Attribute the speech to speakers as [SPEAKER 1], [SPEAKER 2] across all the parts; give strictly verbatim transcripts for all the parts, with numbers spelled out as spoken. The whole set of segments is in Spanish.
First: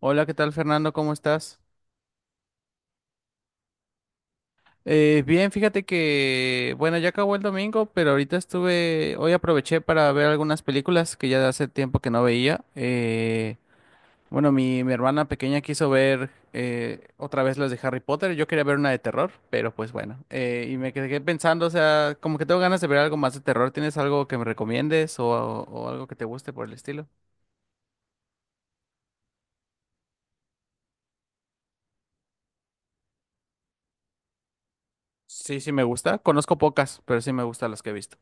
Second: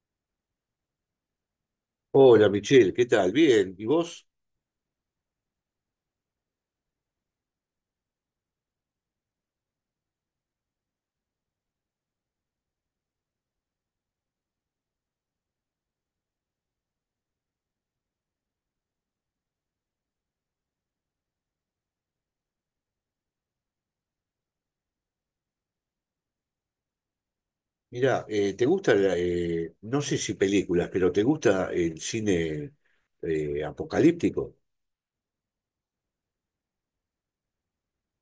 [SPEAKER 1] Hola, ¿qué tal Fernando? ¿Cómo estás?
[SPEAKER 2] Hola Michelle, ¿qué tal? Bien, ¿y vos?
[SPEAKER 1] Eh, bien, fíjate que, bueno, ya acabó el domingo, pero ahorita estuve, hoy aproveché para ver algunas películas que ya hace tiempo que no veía. Eh, bueno, mi, mi hermana pequeña quiso ver eh, otra vez las de Harry Potter, yo quería ver una de terror, pero pues bueno, eh, y me quedé pensando, o sea, como que tengo ganas de ver algo más de terror, ¿tienes algo que me recomiendes o, o algo que te guste por el estilo?
[SPEAKER 2] Mirá, eh, ¿te gusta, la- eh, no sé si películas? Pero ¿te gusta el cine eh, apocalíptico?
[SPEAKER 1] Sí, sí me gusta, conozco pocas, pero sí me gustan las que he visto.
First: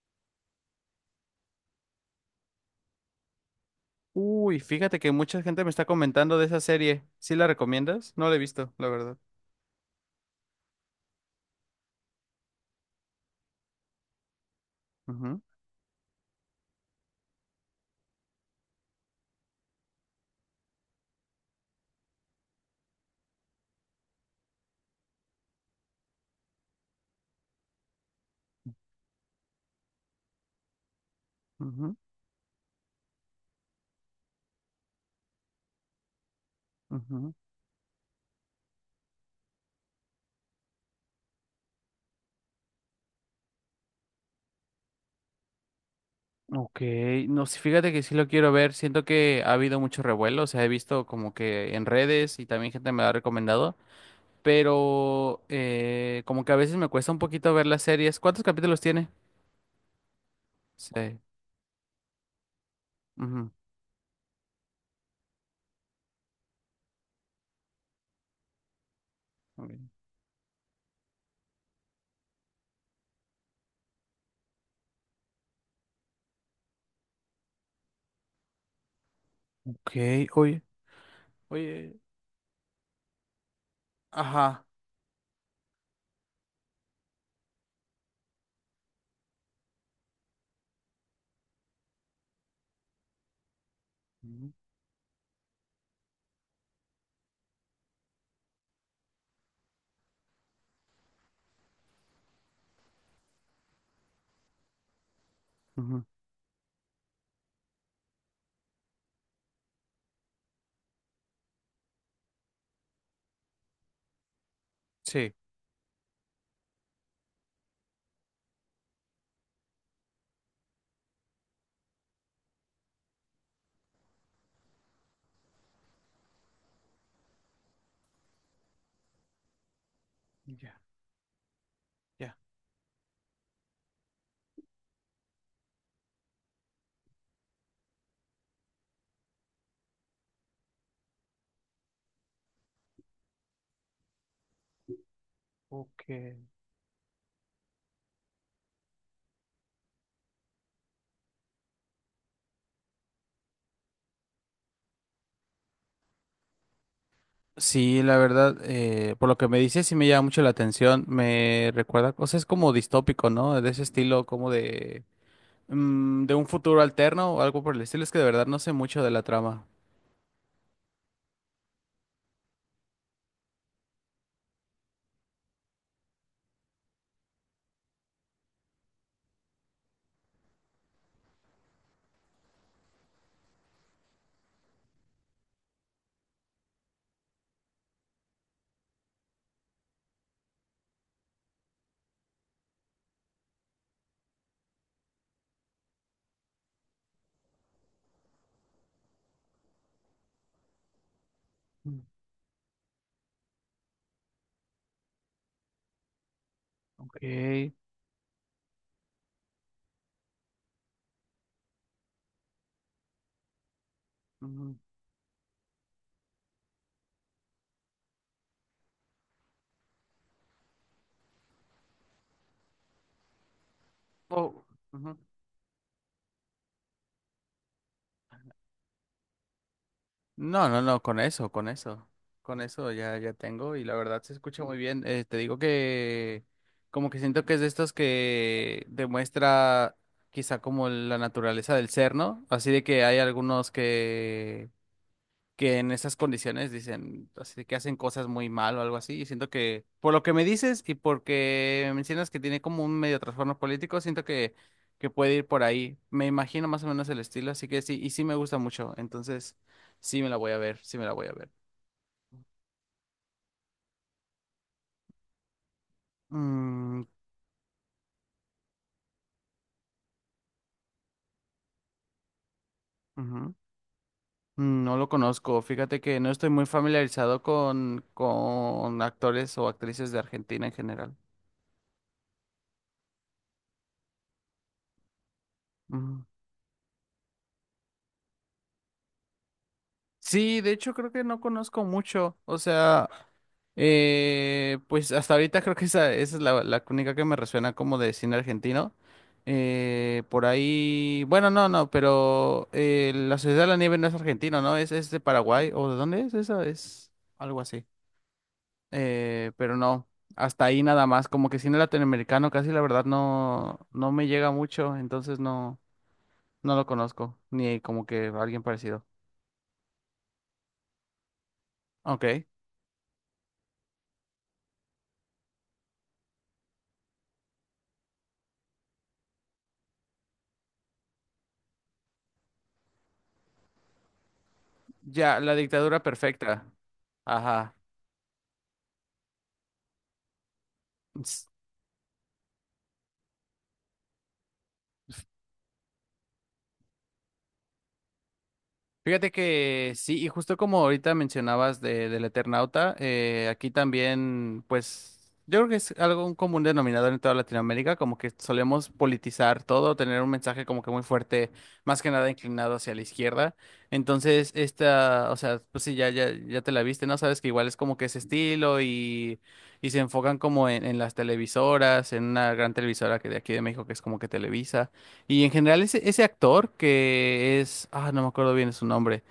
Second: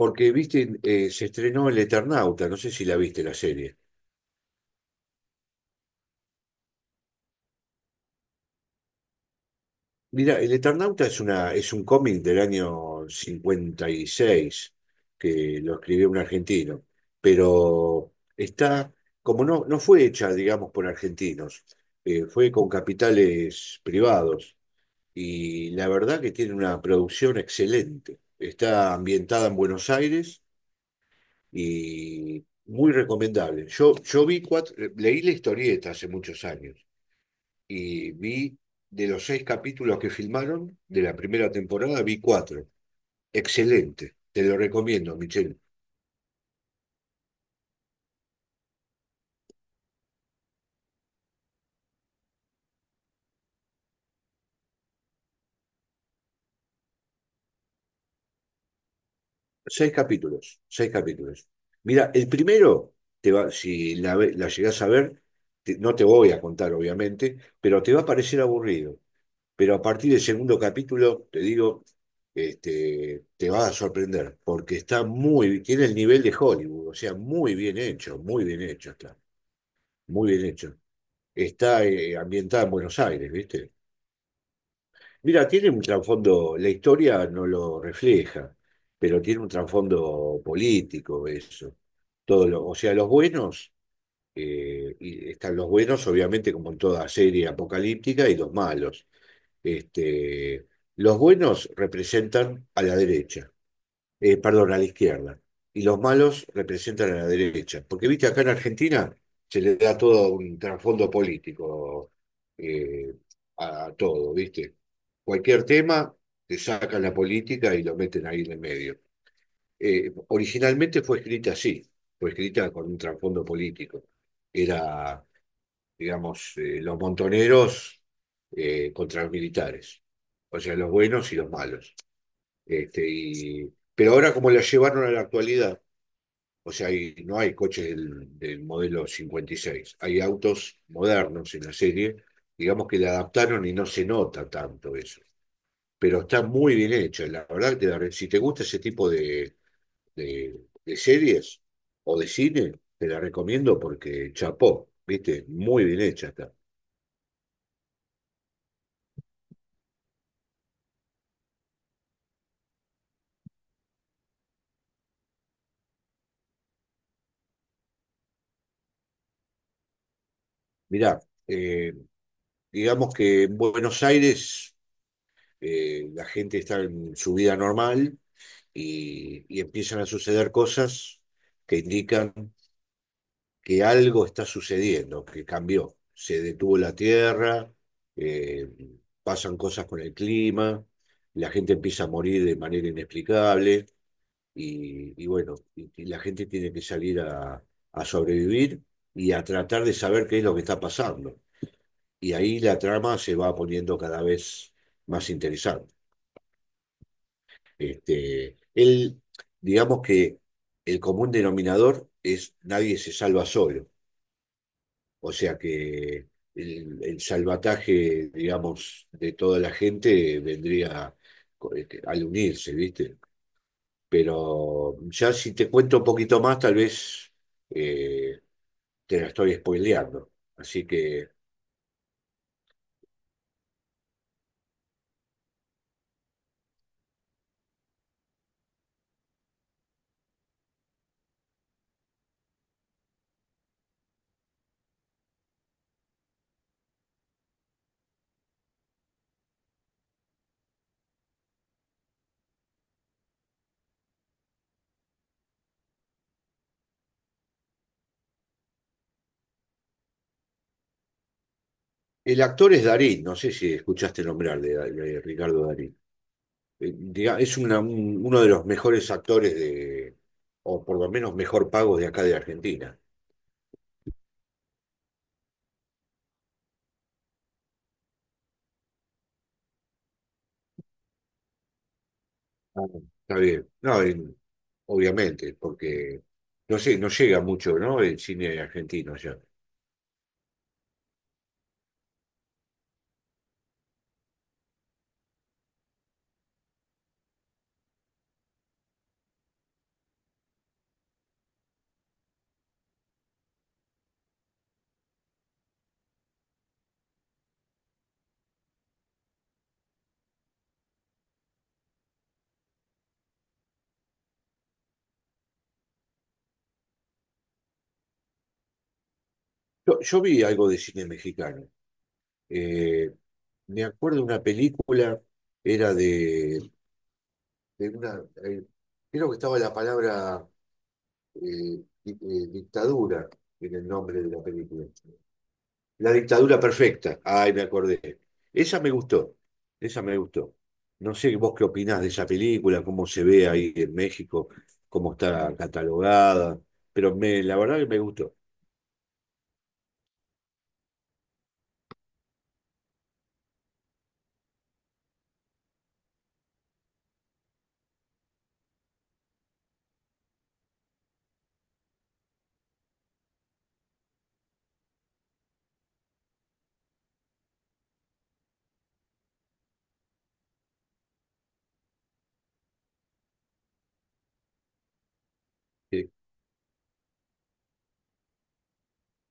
[SPEAKER 2] Porque, viste, eh, se estrenó El Eternauta, no sé si la viste la serie.
[SPEAKER 1] Uy, fíjate que mucha gente me está comentando de esa serie. ¿Sí la recomiendas? No la he visto, la verdad.
[SPEAKER 2] Mira, El Eternauta es una, es un cómic del año cincuenta y seis
[SPEAKER 1] Ujú,
[SPEAKER 2] que lo escribió un argentino, pero está, como no, no fue hecha, digamos, por argentinos, eh, fue con capitales privados y la verdad que tiene una producción excelente. Está ambientada en Buenos Aires
[SPEAKER 1] ujú,
[SPEAKER 2] y muy recomendable. Yo, yo vi cuatro, leí la historieta hace muchos años
[SPEAKER 1] ujú.
[SPEAKER 2] y vi, de los seis capítulos que filmaron de la primera temporada, vi cuatro. Excelente, te lo recomiendo, Michelle.
[SPEAKER 1] Ok, no, sí, fíjate que sí lo quiero ver. Siento que ha habido mucho revuelo, o sea, he visto como que en redes y también gente me la ha recomendado, pero eh, como que a veces me cuesta un poquito ver las series. ¿Cuántos capítulos tiene?
[SPEAKER 2] Seis capítulos, seis
[SPEAKER 1] Sí.
[SPEAKER 2] capítulos. Mira, el primero, te
[SPEAKER 1] Ujú.
[SPEAKER 2] va, si la, ve- la llegás a ver, te- no te voy a contar, obviamente, pero te va a parecer aburrido.
[SPEAKER 1] Ok.
[SPEAKER 2] Pero a partir del segundo capítulo, te digo, este, te va a sorprender, porque está muy, tiene el nivel de Hollywood, o sea, muy bien hecho, muy bien hecho está,
[SPEAKER 1] Ok,
[SPEAKER 2] muy bien
[SPEAKER 1] oye.
[SPEAKER 2] hecho. Está
[SPEAKER 1] Oye,
[SPEAKER 2] eh, ambientada en Buenos Aires, ¿viste?
[SPEAKER 1] ajá.
[SPEAKER 2] Mira, tiene un trasfondo, la historia no lo refleja, pero tiene un trasfondo político eso. Todo lo, o sea, los buenos,
[SPEAKER 1] Ujú,
[SPEAKER 2] eh, y están los buenos, obviamente, como en toda serie apocalíptica, y los malos. Este, los buenos representan a la derecha, eh, perdón, a la izquierda, y los
[SPEAKER 1] ujú.
[SPEAKER 2] malos representan a la derecha. Porque, viste, acá en Argentina se le da todo un trasfondo político eh, a todo, viste.
[SPEAKER 1] Sí.
[SPEAKER 2] Cualquier tema, te sacan la política y lo meten ahí en el medio. Eh, originalmente fue escrita así, fue escrita con un trasfondo político. Era, digamos, eh, los montoneros eh, contra los militares, o sea,
[SPEAKER 1] Ya,
[SPEAKER 2] los buenos y los malos.
[SPEAKER 1] ya.
[SPEAKER 2] Este, y, pero ahora, como la llevaron a la actualidad, o sea, hay- no hay coches del, del modelo cincuenta y seis, hay autos modernos en la serie, digamos que la adaptaron y no se nota tanto eso,
[SPEAKER 1] Ok.
[SPEAKER 2] pero está muy bien hecha, la verdad que te la re- si te gusta ese tipo de, de- de series o de cine, te la recomiendo porque chapó, viste, muy bien hecha está.
[SPEAKER 1] Sí, la verdad, eh, por lo que me dices, sí me llama mucho la atención. Me recuerda cosas como distópico, ¿no? De ese estilo, como de, mm, de un futuro alterno o algo por el estilo. Es que de verdad no sé mucho de la trama.
[SPEAKER 2] Mirá, eh, digamos que en Buenos Aires eh, la gente está en su vida normal y, y empiezan a suceder cosas que indican que algo está sucediendo, que cambió. Se detuvo la tierra, eh, pasan cosas con el clima, la gente empieza a morir de manera inexplicable y, y bueno, y- y la gente tiene que salir a, a sobrevivir y a tratar de saber qué es lo que está pasando.
[SPEAKER 1] Mm.
[SPEAKER 2] Y ahí la trama se va poniendo cada vez más interesante.
[SPEAKER 1] Ok.
[SPEAKER 2] Este, él, digamos que el común denominador es nadie se salva solo,
[SPEAKER 1] Mm.
[SPEAKER 2] o sea que el, el salvataje, digamos, de toda la gente vendría, este, al unirse, ¿viste?
[SPEAKER 1] Oh,
[SPEAKER 2] Pero
[SPEAKER 1] ujú.
[SPEAKER 2] ya si te cuento un poquito más, tal vez eh, te la estoy spoileando.
[SPEAKER 1] No, no,
[SPEAKER 2] Así
[SPEAKER 1] no, con
[SPEAKER 2] que
[SPEAKER 1] eso, con eso. Con eso ya, ya tengo y la verdad se escucha muy bien. Eh, te digo que como que siento que es de estos que demuestra quizá como la naturaleza del ser, ¿no? Así de que hay algunos que que en esas condiciones dicen, así de que hacen cosas muy mal o algo así. Y siento que, por lo que me dices y porque mencionas que tiene como un medio trastorno político, siento que, que puede ir por ahí. Me imagino más o menos el estilo, así que sí, y sí me gusta mucho. Entonces, sí me la voy a ver, sí me la voy a ver.
[SPEAKER 2] el actor es Darín, no sé si escuchaste nombrar de de Ricardo Darín. eh,
[SPEAKER 1] Mm,
[SPEAKER 2] diga- es una- un- uno de los mejores actores de, o por lo menos mejor pagos, de acá de Argentina.
[SPEAKER 1] ujú. No lo conozco. Fíjate que no estoy muy familiarizado con, con actores o actrices de Argentina en general.
[SPEAKER 2] Ah, está bien. No, en- obviamente, porque
[SPEAKER 1] Ujú.
[SPEAKER 2] no sé, no llega mucho, ¿no? El cine argentino allá.
[SPEAKER 1] Sí, de hecho creo que no conozco mucho. O sea, Eh, pues hasta ahorita creo que esa, esa es la, la única que me resuena como de cine argentino. Eh, por ahí, bueno, no, no, pero eh, La Sociedad de la Nieve no es argentino, ¿no? Es, es de Paraguay, ¿o de dónde es esa? Es algo así. Eh, pero no, hasta ahí nada más, como que cine latinoamericano casi la verdad no, no me llega mucho, entonces no, no lo conozco, ni como que alguien parecido.
[SPEAKER 2] Yo, yo vi algo de cine mexicano.
[SPEAKER 1] Ok,
[SPEAKER 2] Eh, Me acuerdo de una película, era de, de una, eh, creo que estaba la palabra eh, di- eh, dictadura en el nombre de la película.
[SPEAKER 1] ya, La Dictadura
[SPEAKER 2] La dictadura
[SPEAKER 1] Perfecta.
[SPEAKER 2] perfecta. Ay, me
[SPEAKER 1] Ajá.
[SPEAKER 2] acordé. Esa me gustó. Esa me gustó. No sé vos qué opinás de esa película, cómo se ve ahí en México, cómo está catalogada, pero me, la verdad que me gustó.
[SPEAKER 1] Fíjate que sí, y justo como ahorita mencionabas de, del Eternauta, eh, aquí también, pues, yo creo que es algo un común denominador en toda Latinoamérica, como que solemos politizar todo, tener un mensaje como que muy fuerte, más que nada inclinado hacia la izquierda. Entonces, esta, o sea, pues sí, ya, ya, ya te la viste, ¿no? Sabes que igual es como que ese estilo y, y se enfocan como en, en las televisoras, en una gran televisora que de aquí de México, que es como que Televisa. Y en general ese,
[SPEAKER 2] Sí,
[SPEAKER 1] ese actor que es, ah, no me acuerdo bien su nombre,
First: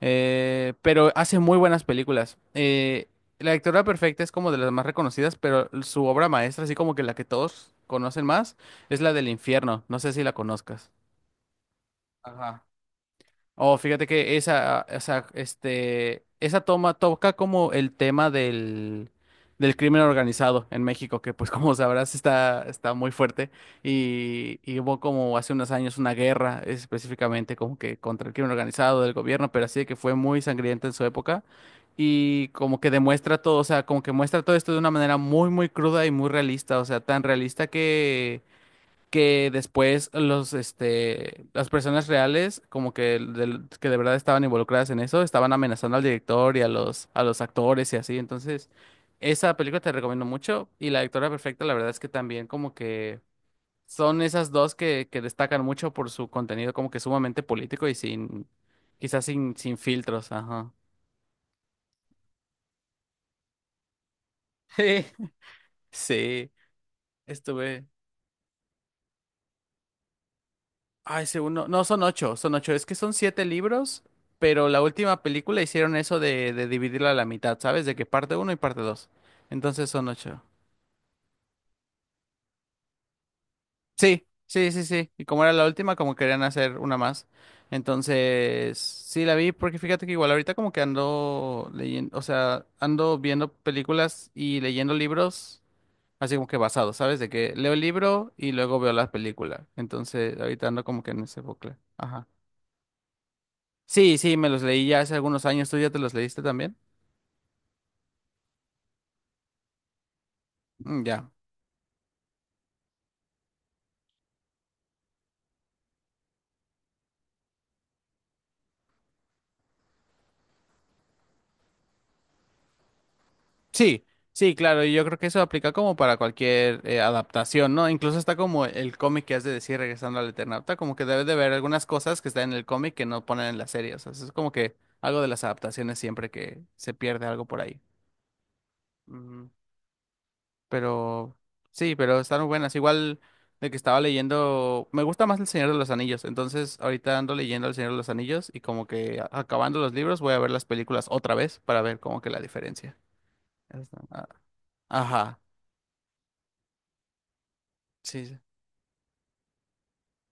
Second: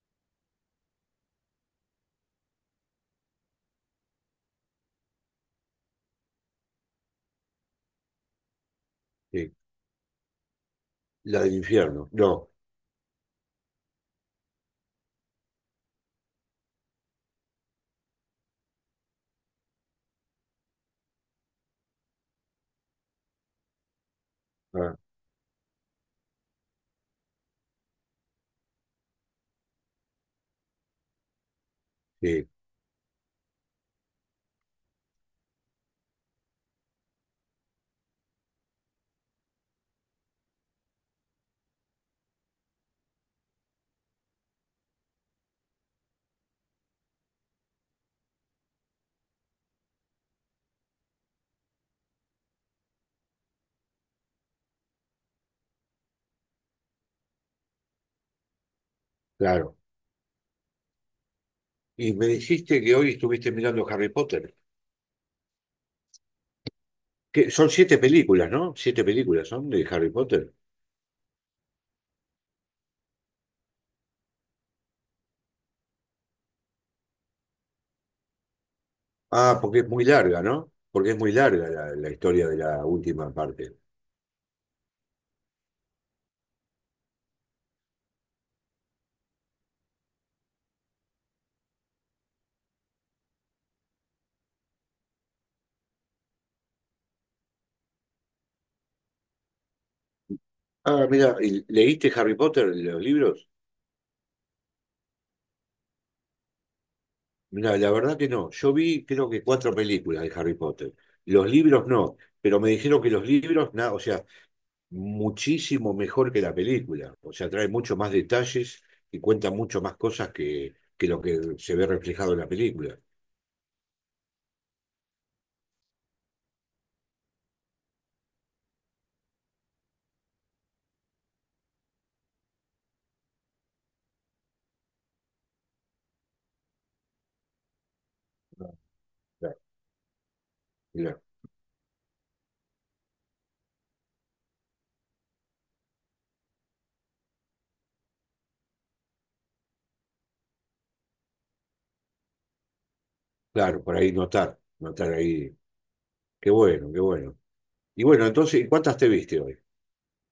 [SPEAKER 1] eh, pero hace muy buenas películas. Eh, La Dictadura Perfecta es como de las más reconocidas, pero su obra maestra, así como que la que todos conocen más, es la del
[SPEAKER 2] sí.
[SPEAKER 1] infierno. No sé si la conozcas.
[SPEAKER 2] La del infierno. No.
[SPEAKER 1] Ajá. Oh, fíjate que esa, esa, este, esa toma toca como el tema del, del crimen organizado en México, que pues como sabrás está, está muy fuerte y, y
[SPEAKER 2] Ah,
[SPEAKER 1] hubo como hace unos años una guerra específicamente como que contra el crimen organizado del gobierno, pero así de que fue muy sangrienta en su época y
[SPEAKER 2] sí,
[SPEAKER 1] como que demuestra todo, o sea, como que muestra todo esto de una manera muy, muy cruda y muy realista, o sea, tan realista que que después los, este, las personas reales, como que, del- que de verdad estaban involucradas en eso, estaban amenazando al director y a los, a los actores y así. Entonces, esa película te recomiendo mucho. Y La Dictadura Perfecta, la verdad es que también como que son esas dos que, que destacan mucho por su contenido como que sumamente político y sin, quizás sin,
[SPEAKER 2] claro.
[SPEAKER 1] sin filtros, ajá.
[SPEAKER 2] Y me dijiste que hoy estuviste mirando Harry Potter.
[SPEAKER 1] Sí,
[SPEAKER 2] Que son
[SPEAKER 1] estuve.
[SPEAKER 2] siete películas, ¿no? Siete películas son de Harry Potter.
[SPEAKER 1] Ay, según no, no son ocho, son ocho. Es que son siete libros, pero la última película hicieron eso de, de dividirla a la mitad, ¿sabes? De que parte uno y parte dos.
[SPEAKER 2] Ah, porque
[SPEAKER 1] Entonces
[SPEAKER 2] es muy
[SPEAKER 1] son ocho.
[SPEAKER 2] larga, ¿no? Porque es muy larga la, la historia de la última parte.
[SPEAKER 1] Sí, sí, sí, sí. Y como era la última, como querían hacer una más. Entonces, sí la vi, porque fíjate que igual ahorita como que ando leyendo, o sea, ando viendo películas y leyendo libros, así como que basado, ¿sabes? De que leo el libro y luego veo la película. Entonces, ahorita ando como
[SPEAKER 2] Ah,
[SPEAKER 1] que en
[SPEAKER 2] mira,
[SPEAKER 1] ese bucle.
[SPEAKER 2] ¿leíste
[SPEAKER 1] Ajá.
[SPEAKER 2] Harry Potter, los libros?
[SPEAKER 1] Sí, sí, me los leí ya hace algunos años. ¿Tú ya te los leíste también?
[SPEAKER 2] Mira, la verdad que no. Yo vi creo que cuatro películas de Harry Potter.
[SPEAKER 1] Mm, ya.
[SPEAKER 2] Los libros no, pero me dijeron que los libros, nada, o sea, muchísimo mejor que la película. O sea, trae mucho más detalles y cuenta mucho más cosas que, que lo que se ve reflejado en la película.
[SPEAKER 1] Sí, sí, claro. Y yo creo que eso aplica como para cualquier eh, adaptación, ¿no? Incluso está como el cómic que has de decir regresando al Eternauta, como que debes de ver algunas cosas que están en el cómic que no ponen en la serie. O sea, eso es como que algo de las adaptaciones siempre que se pierde algo por ahí.
[SPEAKER 2] Ah,
[SPEAKER 1] Mm.
[SPEAKER 2] claro. Mirá,
[SPEAKER 1] Pero sí, pero están muy buenas. Igual de que estaba leyendo, me gusta más El Señor de los Anillos. Entonces, ahorita ando leyendo El Señor de los Anillos y como que a- acabando los libros voy a ver las películas otra vez para ver como que la diferencia.
[SPEAKER 2] claro, por
[SPEAKER 1] Está-
[SPEAKER 2] ahí
[SPEAKER 1] ah,
[SPEAKER 2] notar, notar
[SPEAKER 1] ajá,
[SPEAKER 2] ahí. Qué bueno, qué bueno. Y
[SPEAKER 1] sí.
[SPEAKER 2] bueno,
[SPEAKER 1] Sí.
[SPEAKER 2] entonces, ¿cuántas te viste hoy?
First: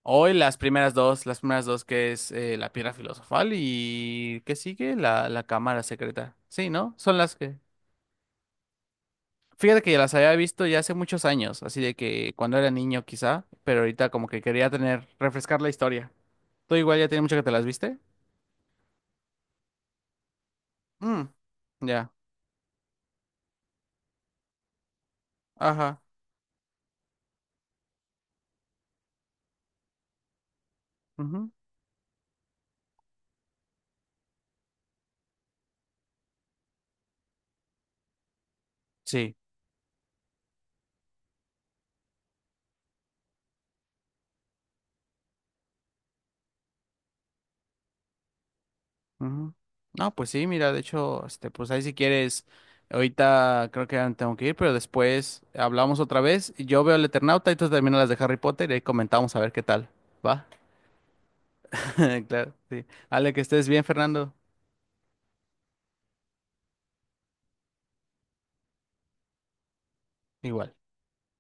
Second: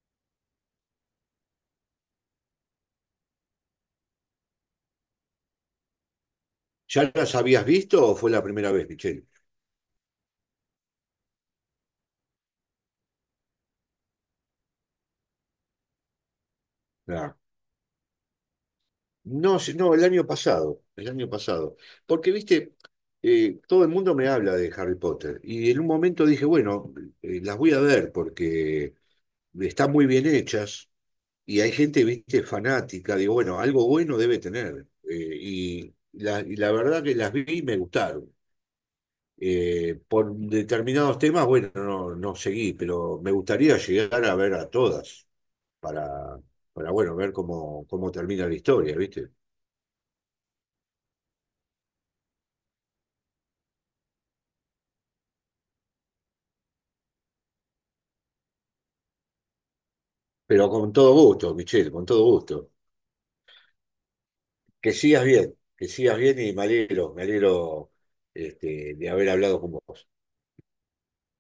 [SPEAKER 1] Hoy las primeras dos, las primeras dos que es eh, la piedra filosofal y ¿qué sigue? La, la cámara secreta. Sí, ¿no?
[SPEAKER 2] ¿Ya
[SPEAKER 1] Son
[SPEAKER 2] las
[SPEAKER 1] las que...
[SPEAKER 2] habías visto o fue la primera vez, Michelle?
[SPEAKER 1] Fíjate que ya las había visto ya hace muchos años, así de que cuando era niño quizá, pero ahorita como que quería tener, refrescar la historia. Tú igual ya tiene mucho que te las viste.
[SPEAKER 2] No, si- no, el año pasado, el
[SPEAKER 1] Mm,
[SPEAKER 2] año pasado.
[SPEAKER 1] ya.
[SPEAKER 2] Porque, viste, eh, todo el mundo me habla de Harry Potter y en un
[SPEAKER 1] Ajá.
[SPEAKER 2] momento dije, bueno, eh, las voy a ver porque están muy bien hechas
[SPEAKER 1] Ujú,
[SPEAKER 2] y hay gente, viste, fanática. Digo, bueno, algo bueno debe tener. Eh, y, la, y la verdad que las vi y me gustaron.
[SPEAKER 1] sí.
[SPEAKER 2] Eh, por determinados temas, bueno, no, no seguí, pero me gustaría llegar a ver a todas para, para bueno, ver cómo, cómo termina la historia, ¿viste?
[SPEAKER 1] Ujú. No, pues sí, mira, de hecho, este, pues ahí si quieres, ahorita creo que ya me tengo que ir, pero después hablamos otra vez. Y yo veo el Eternauta y tú terminas las de Harry Potter y ahí comentamos a ver qué tal. ¿Va?
[SPEAKER 2] Pero con todo gusto, Michelle, con todo
[SPEAKER 1] Claro,
[SPEAKER 2] gusto.
[SPEAKER 1] sí. Ale, que estés bien, Fernando.
[SPEAKER 2] Que sigas bien, que sigas bien, y me alegro, me alegro, este, de haber hablado con vos.
[SPEAKER 1] Igual.